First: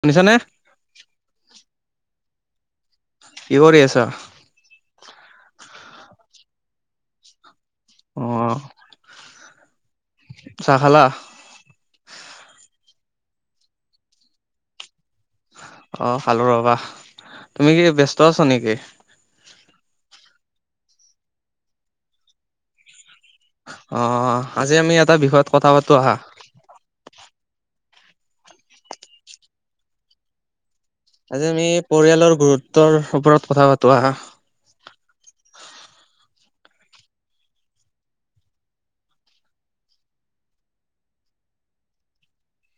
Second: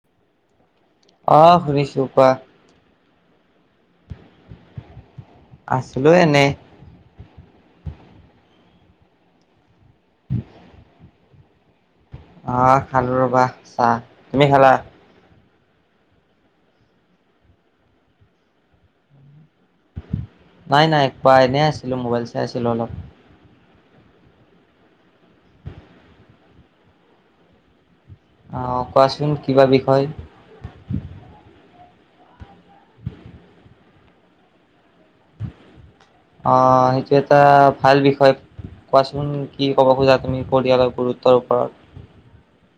শুনিছা নে আহ শুনিছোঁ কোৱা- কি কৰি আছোঁ আছিলো এনেই- অহ চাহ খালো। অহ খালো ৰবা চাহ তুমি খালা অ খালো ৰবা তুমি কি ব্যস্ত আছ নেকি? নাই নাই কোৱা এনেই আছিলো মোবাইল চাই আছিলো অলপ- অহ আজি আমি এটা বিষয়ত কথা পাতো আহা। অহ কোৱাচোন কি কিবা বিষয়- আজি আমি পৰিয়ালৰ গুৰুত্বৰ ওপৰত কথা পাতো আহা- অহ সেইটো এটা ভাল বিষয়- কোৱাচোন কি ক'ব খোজা তুমি পৰিয়ালৰ গুৰুত্বৰ ওপৰত- [unintelligible]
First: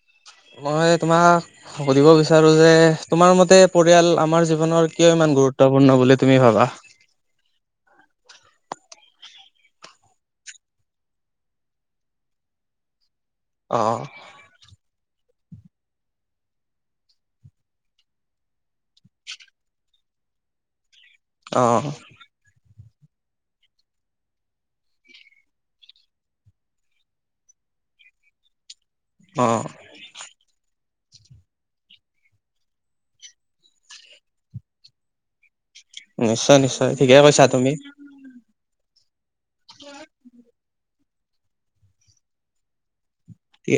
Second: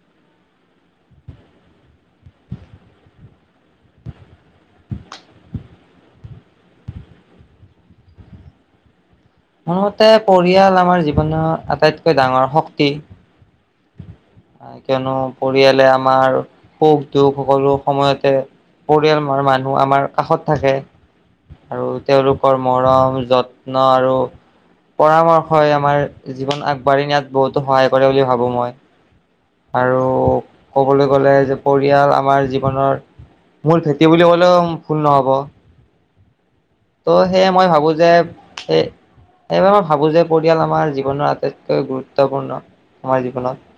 মই তোমাক সুধিব বিচাৰো যে তোমাৰ মতে পৰিয়াল আমাৰ জীৱনৰ কিয় মান। গুৰুত্বপূৰ্ণ বুলি তুমি ভাবা- সিহঁতে পৰিয়াল আমাৰ জীৱনৰ আটাইতকৈ ডাঙৰ অ শক্তি- কিয়নো। পৰিয়ালে আমাৰ সুখ দুখ সকলো সময়তে- পৰিয়াল মানুহ আমাৰ কাষত থাকে- অ আৰু তেওঁলোকৰ মৰম যত্ন আৰু পৰামৰ্শই আমাৰ জীৱন আগবাঢ়ি নিয়াত বহুতো সহায় কৰে বুলি ভাবো মই- অ আৰু ক'বলৈ গ'লে যে পৰিয়াল আমাৰ জীৱনৰ- মূল ভেটি বুলি ক'লেও ভুল নহব। নিশ্চয় নিশ্চয় ঠিকে ত' কৈছা সেয়ে তুমি- এইবাৰ মই ভাবোঁ যে পৰিয়াল আমাৰ জীৱনৰ আটাইতকৈ গুৰুত্বপূৰ্ণ আমাৰ জীৱনত-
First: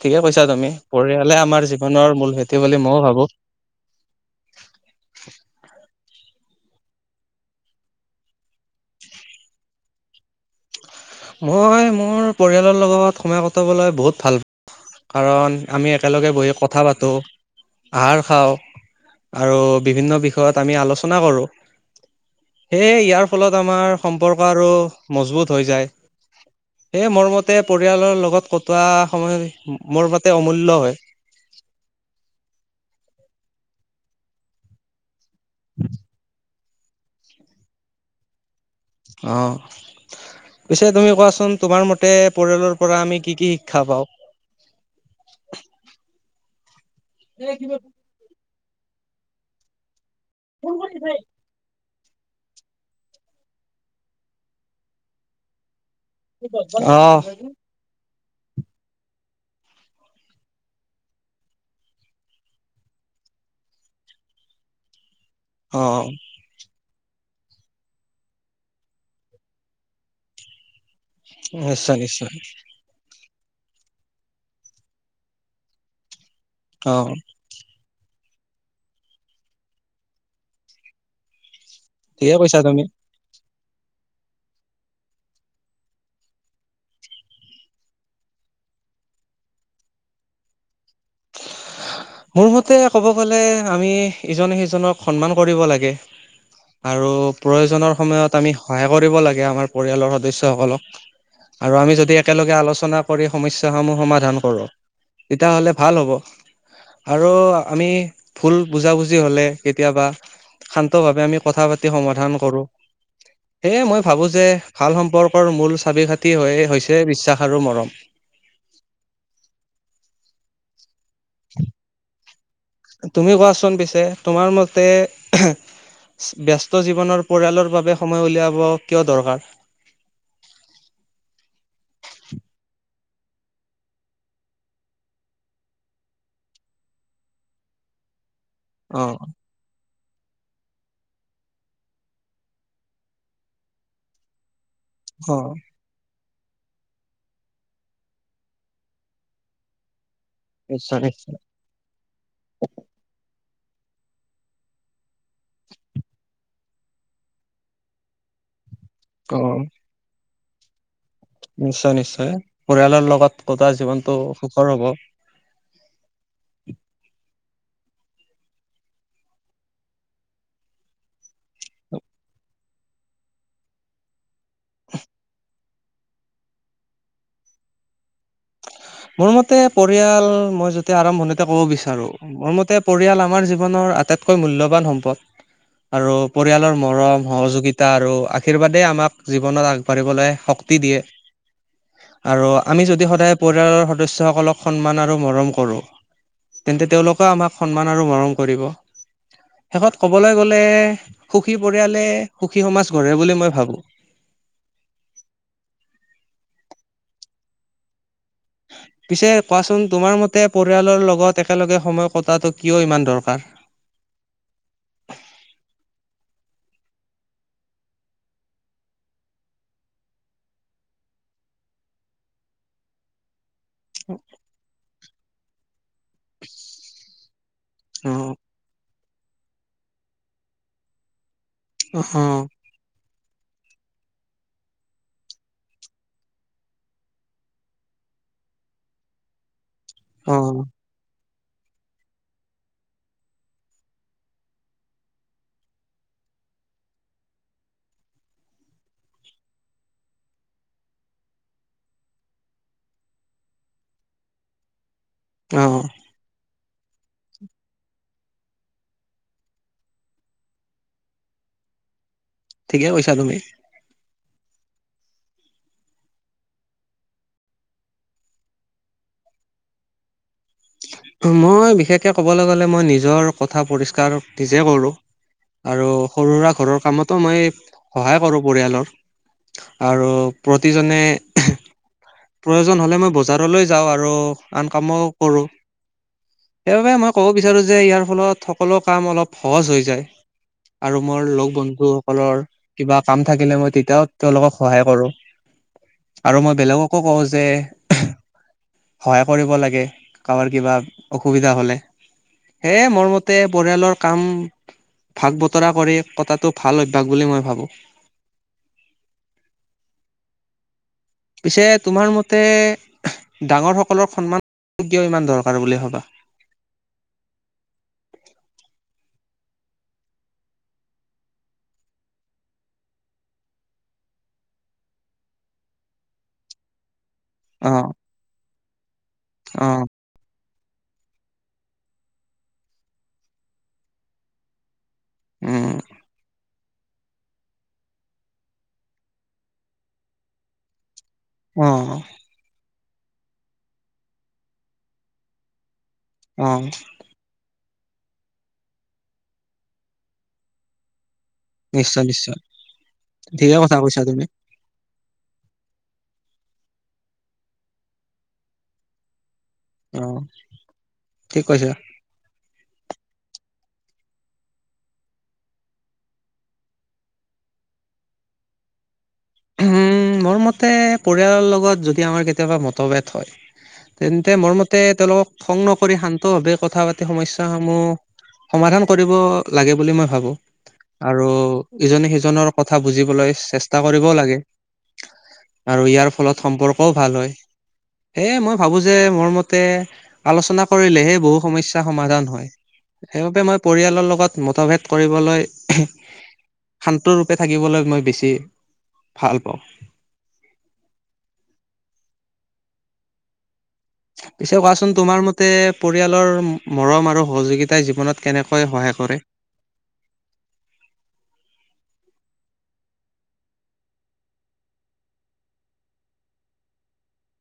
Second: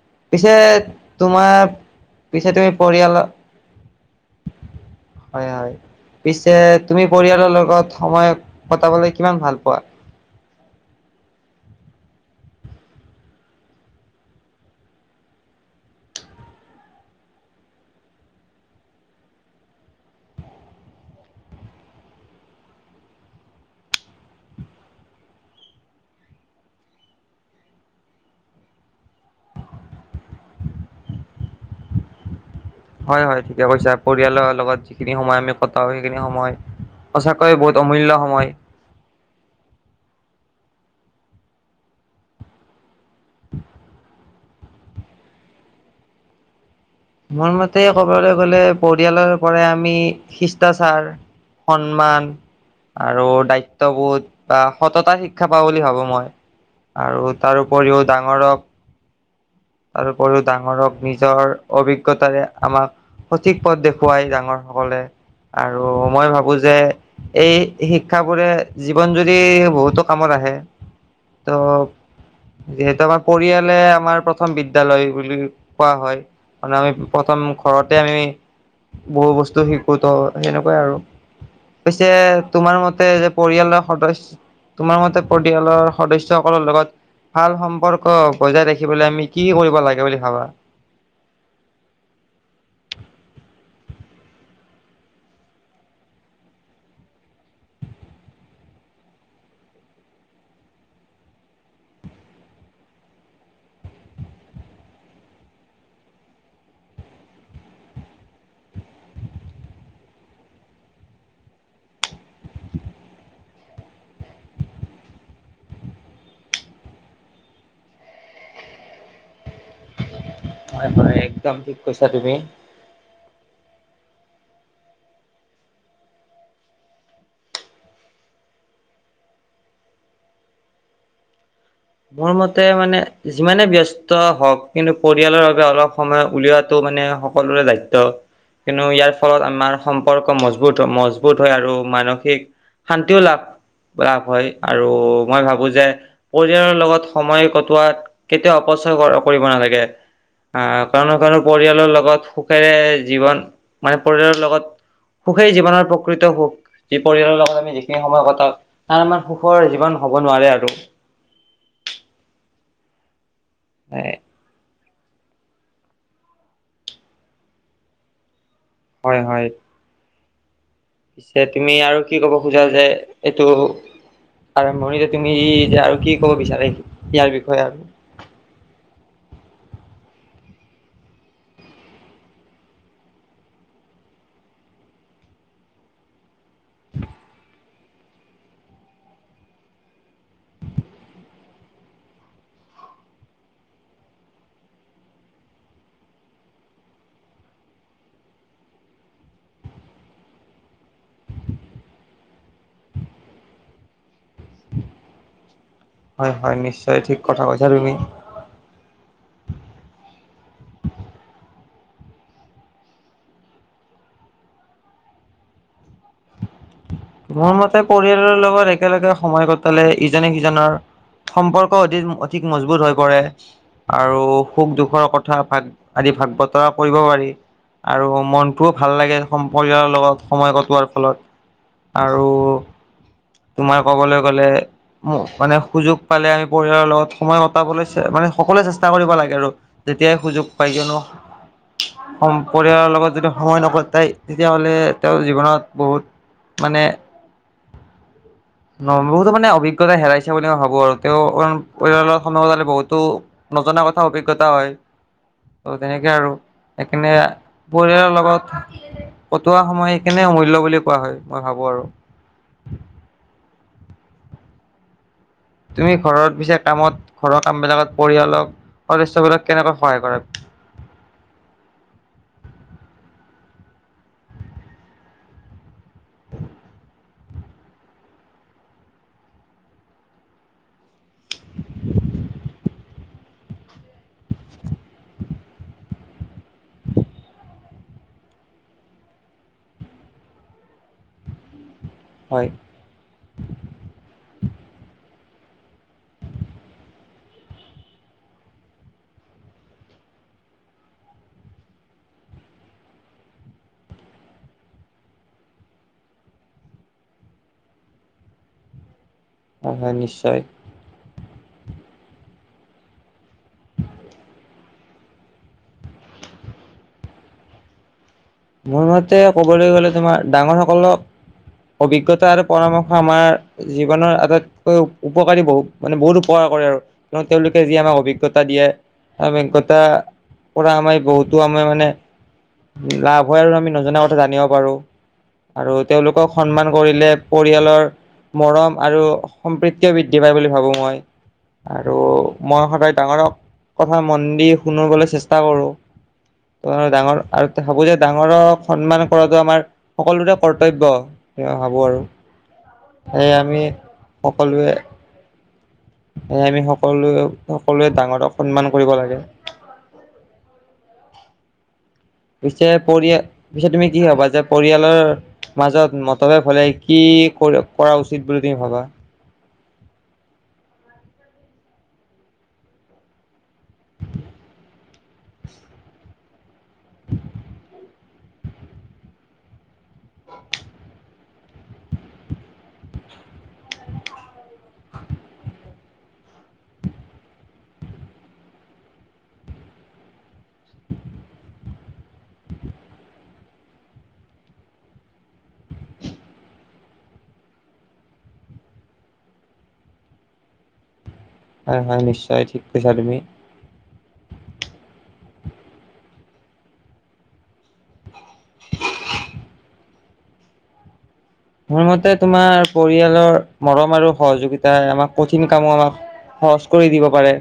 ঠিকে কৈছা পিছে তুমি পৰিয়ালে আমাৰ তোমাৰ জীৱনৰ মূল পিছে ভেটি তুমি বুলি মইও ভাবো পৰিয়ালত- হয় হয়। পিছে তুমি পৰিয়ালৰ লগত সময় কটাবলৈ কিমান ভাল পোৱা। মই মোৰ পৰিয়ালৰ লগত সময় কটাবলৈ বহুত ভাল পাওঁ। কাৰণ আমি একেলগে বহি কথা পাতো আহাৰ খাওঁ। আৰু বিভিন্ন বিষয়ত আমি আলোচনা কৰো- সেয়ে ইয়াৰ ফলত আমাৰ সম্পৰ্ক আৰু মজবুত হৈ যায়। সেয়ে মোৰ মতে পৰিয়ালৰ লগত কটোৱা সময় মোৰ মতে অমূল্য হয়। [inaudible] হয় হয় ঠিকে কৈছা পৰিয়ালৰ লগত যিখিনি সময় আমি কটাও সেইখিনি সময়। সঁচাকৈয়ে বহুত অমূল্য সময় অ পিছে তুমি কোৱাচোন তোমাৰ মতে পৰিয়ালৰ- পৰা আমি কি কি শিক্ষা পাওঁ- মোৰ মতে ক'বলৈ গ'লে পৰিয়ালৰ পৰা আমি শিষ্টাচাৰ স- সন্মান আৰু দায়িত্ববোধ বা সততা শিক্ষা পাওঁ বুলি ভাবো- মই অ', আৰু তাৰপৰিও ডাঙৰক- তাৰ উপৰিও ডাঙৰক নিজৰ অভিজ্ঞতাৰে আমাক- সঠিক পথ দেখুৱাই ডাঙৰ সকলে আৰু অ', মই ভাবো যে। এই শিক্ষাবোৰে জীৱন জুৰি বহুতো কামত আহে ত নিশ্চয় নিশ্চয় যিহেতু আমাৰ পৰিয়ালে আমাৰ প্ৰথম বিদ্যালয় বুলি কোৱা হয় মানে আমি অ', প্ৰথম ঘৰত তাতে আমি বহু বস্তু শিকো ত সেনেকোৱাই আৰু পিছে ঠিকে কৈছা তোমাৰ তুমি। মতে যে পৰিয়ালৰ সদস্য তোমাৰ মতে পৰিয়ালৰ সদস্য সকলৰ লগত ভাল সম্পৰ্ক বজাই ৰাখিবলৈ আমি কি কৰিব লাগে বুলি ভাবা [unintelligible] [inaudible] মোৰ মতে ক'ব গলে আমি ইজনে সিজনক সন্মান কৰিব লাগে আৰু প্ৰয়োজনৰ সময়ত আমি সহায় কৰিব লাগে আমাৰ পৰিয়ালৰ সদস্যসকলক আৰু আমি যদি একেলগে আলোচনা কৰি সমস্যা সমূহ সমাধান কৰো তেতিয়াহ'লে ভাল হ'ব আৰু আমি ভুল বুজাবুজি হ'লে কেতিয়াবা শান্ত ভাৱে আমি কথা পাতি সমাধান কৰো সেয়ে মই ভাবো যে ভাল সম্পৰ্কৰ মূল চাবি কাঠি হৈ হৈছে বিশ্বাস আৰু মৰম [unintelligible] [inaudible] হয় হয় একদম ঠিক কৈছা তুমি তুমি কোৱাচোন পিছে তোমাৰ মতে ব্যস্ত জীৱনৰ পৰিয়ালৰ বাবে সময় উলিয়াব কিয় দৰকাৰ [unintelligible] [inaudible] মোৰ মতে মানে যিমানে ব্যস্ত হওক কিন্তু পৰিয়ালৰ বাবে অলপ সময় উলিওৱাতটো মানে সকলোৰে দায়িত্ব কিন্তু ইয়াৰ অ', ফলত আমাৰ সম্পৰ্ক মজবুত মজবুত হয় আৰু মানসিক শান্তিও লাভ লাভ হয় আৰু মই অ', ভাবো যে ৰ লগত সময় কটোৱাত কেতিয়াও অপচয় কৰিব নালাগে আহ নিশ্চয় কণো নিশ্চয় কাৰনো পৰিয়ালৰ লগত সুখেৰে জীৱন মানে পৰিয়ালৰ লগত সুখেই জীৱনৰ প্ৰকৃত সুখ যি পৰিয়ালৰ লগত আমি যিখিনি সময় কথা তাৰ আমাৰ অ'। সুখৰ জীৱন হ'ব নোৱাৰে আৰু নিশ্চয় নিশ্চয় পৰিয়ালৰ লগত কতোৱা জীৱনটো সুখৰ হব হয় হয় পিছে তুমি আৰু কি ক'ব খোজা যে এইটো আৰম্ভণিতে তুমি এতিয়া আৰু কি ক'ব বিচাৰে ইয়াৰ বিষয়ে আৰু [unintelligible] [inaudible] মোৰ মতে পৰিয়াল মই যদি আৰম্ভণিতে ক'ব, বিচাৰো মোৰ মতে পৰিয়াল আমাৰ জীৱনৰ। আটাইতকৈ মূল্যবান সম্পদ। আৰু পৰিয়ালৰ মৰম সহযোগিতা আৰু আশীৰ্বাদে আমাক জীৱনত আগবাঢ়িবলৈ হক। শক্তি দিয়ে আৰু আমি যদি সদায়। পৰিয়ালৰ সদস্যসকলক সন্মান আৰু মৰম কৰোঁ। তেন্তে তেওঁলোকে আমাক সন্মান আৰু মৰম কৰিব। শেষত কবলৈ গলে সুখী পৰিয়ালে সুখী সমাজ গঢ়ে বুলি মই ভাবো। [unintelligible] [inaudible] হয়, হয় নিশ্চয় ঠিক কথা কৈছা তুমি। উ পিছে কোৱাচোন তোমাৰ মতে পৰিয়ালৰ লগত একেলগে সময় কটাটো কিয় ইমান দৰকাৰ। [inaudible] মোৰ মতে পৰিয়ালৰ লগত একেলগে সময় কটালে ইজনে সিজনৰ। সম্পৰ্ক অধিৰ অধিক মজবুত হৈ পৰে। আৰু সুখ দুখৰ কথা ভাগ আদি ভাগ বতৰা কৰিব পাৰি। আৰু অ', মনটোও ভাল লাগে হম পৰিয়ালৰ লগত সময় কটোৱাৰ ফলত। আৰু অ', তোমাৰ কবলৈ গলে মানে সুযোগ পালে পৰিয়ালৰ লগত সময় কটাব চেবাত। সকলোৱে চেষ্টা কৰিব লাগে আৰু যেতিয়াই সুযোগ অ', পায় কিয়নো। হম পৰিয়ালৰ লগত যদি সময় নকটাই তেতিয়াহ'লে তেওঁৰ জীৱনত বহুত। মানে [inaudible] ন বহুতো মানে অভিজ্ঞতা হেৰাইছে বুলি মই ভাবো আৰু তেওঁ পৰিয়ালৰ সময়ালে বহুতো ন নজনা কথা অভিজ্ঞতা হয় ত অ', তেনেকে আৰু। সেইকাৰণে পৰিয়ালৰ লগত কটোৱা সময় সেইকাৰণে অমূল্য বুলি কোৱা হয়। মই ভাবোঁ আৰু। ঠিকে কৈছা তুমি। তুমি ঘৰত পিছে কামত ঘৰৰ কাম বিলাকত পৰিয়ালক। সদস্যবিলাক কেনেকৈ সহায় কৰে। মই বিশেষকে কবলৈ গলে মই নিজৰ কথা পৰিষ্কাৰ নিজে কৰো। আৰু সৰু সুৰা ঘৰৰ কামত। তো মই সহায় কৰোঁ পৰিয়ালৰ আৰু প্ৰতিজনে। [inaudible] প্ৰয়োজন হলে মই বজাৰলৈ যাওঁ, আৰু আন কামো কৰো। সেইবাবে মই ক'ব বিচাৰো যে ইয়াৰ ফলত সকলো কাম অলপ সহজ হৈ যায়। আৰু মোৰ লগ বন্ধু সকলৰ হয় কিবা কাম থাকিলে মই তেতিয়াও তেওঁলোকক। সহায় কৰো আৰু মই বেলেগকো কওঁ যে। সহায় কৰিব লাগে কাৰোবাৰ কিবা অসুবিধা হলে। হে মোৰ মতে পৰিয়ালৰ কাম। ভাগ বতৰা কৰি কতটো ভাল অভ্যাস বুলি মই ভাবোঁ। অ হয়, নিশ্চয়, পিছে তোমাৰ মতে ডাঙৰ সকলৰ সন্মান। কিয় ইমান দৰকাৰ বুলি ভবা। মোৰ মতে ক'বলৈ গ'লে তোমাৰ ডাঙৰ সকলক অভিজ্ঞতা আৰু পৰামৰ্শ আমাৰ জীৱনৰ আটাইতকৈ উপকাৰী বহুত মানে বহুত উপকাৰ। কৰে আৰু তেওঁলোকে অ যি আমাক অভিজ্ঞতা দিয়ে অ অভিজ্ঞতা পৰা আমাৰ বহুতো আমাৰ মানে লাভ হয়। আৰু আমি নজনা কথা জানিব পাৰো। উম আৰু তেওঁলোকক সন্মান কৰিলে। পৰিয়ালৰ মৰম আৰু সম্প্ৰীতিও বৃদ্ধি পায় বুলি ভাবোঁ মই। অ আৰু মই সদায় ডাঙৰক কথা মন দি শুনিবলৈ চেষ্টা কৰোঁ। অ ত ডাঙৰ আৰু খাব যে। [unintelligible] ডাঙৰক সন্মান কৰাটো আমাৰ সকলোৰে কৰ্তব্য। সেয়া ভাবোঁ আৰু। নিশ্চয় নিশ্চয় সেয়ে ঠিকে আমি কথা কৈছা তুমি সকলোৱে, আমি সকলোৱে সকলোৱে ডাঙৰক সন্মান কৰিব লাগে। অ ঠিক কৈছা। পিছে পৰিয় পিছে তুমি কি ভাবা যে, পৰিয়ালৰ মাজত মতভেদ হলে কি। কি কৰা উচিত বুলি তুমি ভাবা? উম, মোৰ মতে পৰিয়ালৰ লগত যদি আমাৰ কেতিয়াবা মতভেদ হয়। তেন্তে মোৰ মতে তেওঁলোকক খং নকৰি শান্ত ভাৱে কথা পাতি সমস্যা সমূহ। সমাধান কৰিব লাগে বুলি মই ভাবো। আৰু ইজনে সিজনৰ কথা বুজিবলৈ চেষ্টা কৰিবও লাগে। আৰু ইয়াৰ ফলত সম্পৰ্কও ভাল হয়। সেয়ে মই ভাবো যে, মোৰ মতে আলোচনা কৰিলেহে বহু সমস্যা সমাধান হয়। সেইবাবে মই পৰিয়ালৰ লগত মতভেদ কৰিবলৈ। শান্ত ৰূপে থাকিবলৈ মই বেছি ভাল পাওঁ। হয় হয়, নিশ্চয় ঠিক কৈছা তুমি। পিছে কোৱাচোন তোমাৰ মতে, পৰিয়ালৰ মৰম আৰু সহযোগিতাই জীৱনত। কেনেকৈ সহায় কৰে? মোৰ মতে তোমাৰ পৰিয়ালৰ মৰম আৰু সহযোগিতাই আমাক কঠিন কামো আমাক। সহজ কৰি দিব পাৰে।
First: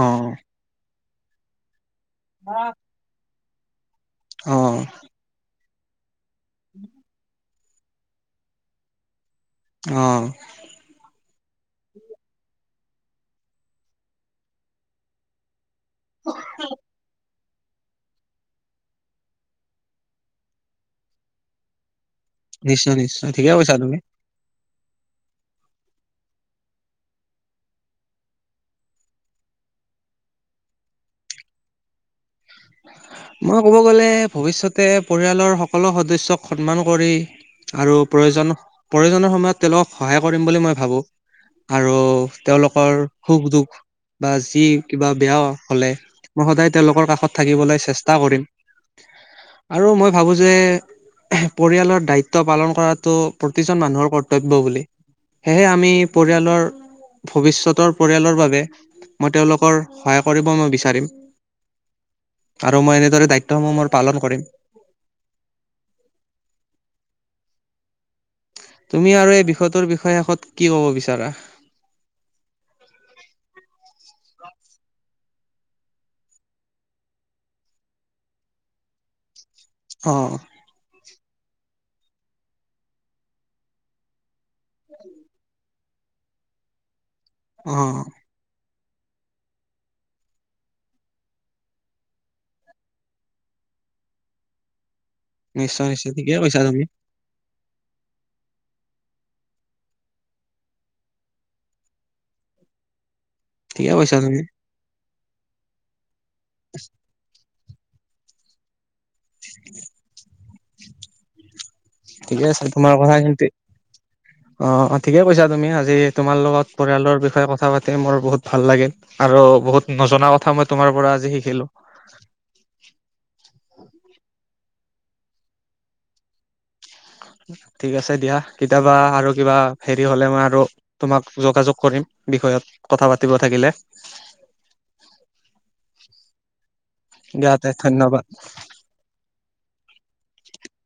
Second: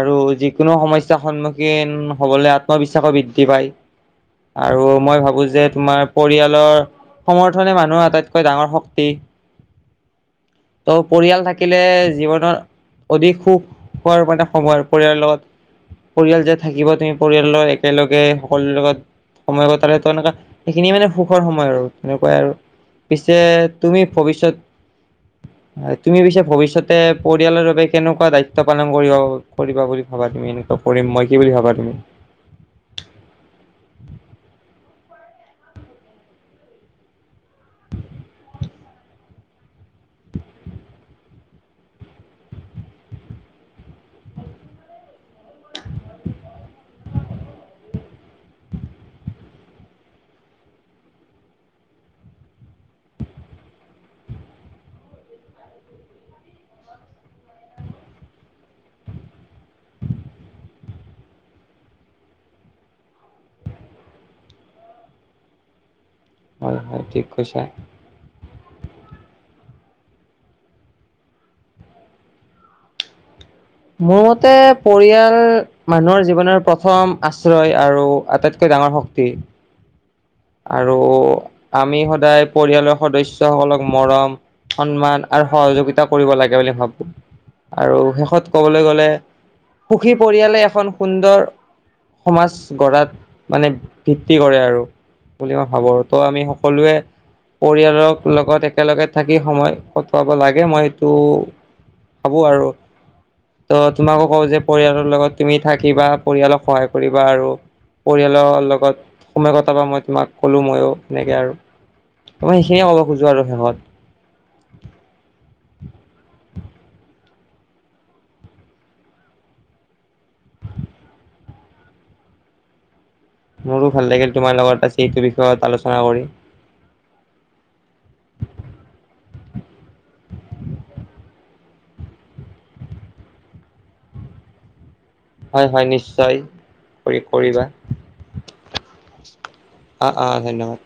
অ যিকোনো সমস্যাৰ সন্মুখীন হবলৈ আত্মবিশ্বাসো বৃদ্ধি পায়। অ আৰু মই ভাবো যে, তোমাৰ পৰিয়ালৰ সমৰ্থনে মানুহ আ। আটাইতকৈ ডাঙৰ শক্তি। অ ত' পৰিয়াল থাকিলে জীৱনৰ। অধিক সুখ হোৱাৰ সময় পৰিয়ালৰ লগত পৰিয়াল যে থাকিব তুমি পৰিয়াল। একেলগে সকলোৰে লগত সময় তো এনেকুৱা সেইখিনিয়ে মানে সুখৰ সময় আৰু। নিশ্চয় নিশ্চয়। যে ঠিকে কৈছা তুমি ভৱিষ্যত। তুমি পিছে ভৱিষ্যতে পৰিয়ালৰ বাবে কেনেকুৱা দায়িত্ব পালন কৰিব কৰিবা বুলি ভাবা। তুমি এনেকুৱা কৰিম মই কি বুলি ভাবা তুমি? মই ক'ব গলে ভৱিষ্যতে পৰিয়ালৰ সকলো সদস্যক সন্মান কৰি আৰু প্ৰয়োজন, প্ৰয়োজনৰ সময়ত তেওঁলোক সহায় কৰিম বুলি মই ভাবোঁ। আৰু তেওঁলোকৰ সুখ দুখ। বা যি কিবা বেয়া হলে, মই সদায় তেওঁলোকৰ কাষত। থাকিবলৈ চেষ্টা কৰিম আৰু মই ভাবোঁ যে। পৰিয়ালৰ দায়িত্ব পালন কৰাটো প্ৰতিজন মানুহৰ কৰ্তব্য বুলি। সেয়েহে আমি পৰিয়ালৰ। ভৱিষ্যতৰ পৰিয়ালৰ বাবে, মই তেওঁলোকৰ সহায় কৰিব মই বিচাৰিম। আৰু মই এনেদৰে দায়িত্বসমূহ মোৰ পালন কৰিম। হয় হয়, ঠিক কৈছা। তুমি আৰু এই বিষয়টোৰ বিষয়ে শেষত কি ক'ব বিচাৰা? [unintelligible] মোৰ মতে পৰিয়াল মানুহৰ জীৱনৰ প্ৰথম আশ্ৰয় আৰু আটাইতকৈ ডাঙৰ শ। [unintelligible] অ আৰু আমি সদায় পৰিয়ালৰ সদস্যসকলক মৰম। সন্মান আৰু সহযোগিতা কৰিব লাগে বুলি ভাবো। অ আৰু শেষত কবলৈ গলে। সুখী পৰিয়ালে এখন সুন্দৰ। সমাজ গঢ়াত মানে ভিত্তি কৰে আৰু। বুলি মই নিশ্চয় ভাবো নিশ্চয় ত' ঠিকে আমি কৈছা তুমি সকলোৱে। পৰিয়ালৰ লগত একেলগে থাকি সময় কটোৱাব লাগে মই এইটো পাব আৰু ত ঠিকে কৈছা তোমাকো তুমি কওঁ যে পৰিয়ালৰ লগত তুমি থাকিবা পৰিয়ালক সহায় কৰিবা আৰু পৰিয়ালৰ লগত সমে কটাব মই তোমাক ক'লো ময়ো সেনেকে আৰু ঠিকে তমই আছে সেইখিনিয়ে তোমাৰ ক'ব কথা খোজোঁ আৰু কিন্তু শেষত অ অ ঠিকে কৈছা তুমি আজি তোমাৰ লগত পৰিয়ালৰ বিষয়ে কথা পাতি মোৰ বহুত ভাল লাগিল আৰু আৰু বহুত নজনা কথা মই তোমাৰ পৰা আজি শিকিলো মোৰো ভাল লাগিল তোমাৰ লগত আছে এইটো বিষয়ত আলোচনা কৰি ঠিক আছে দিয়া কেতিয়াবা আৰু কিবা হেৰি হলে মই আৰু তোমাক যোগাযোগ কৰিম বিষয়ত কথা পাতিব থাকিলে। হয় হয় নিশ্চয় কৰি কৰিবা গতে ধন্যবাদ অ অ ধন্যবাদ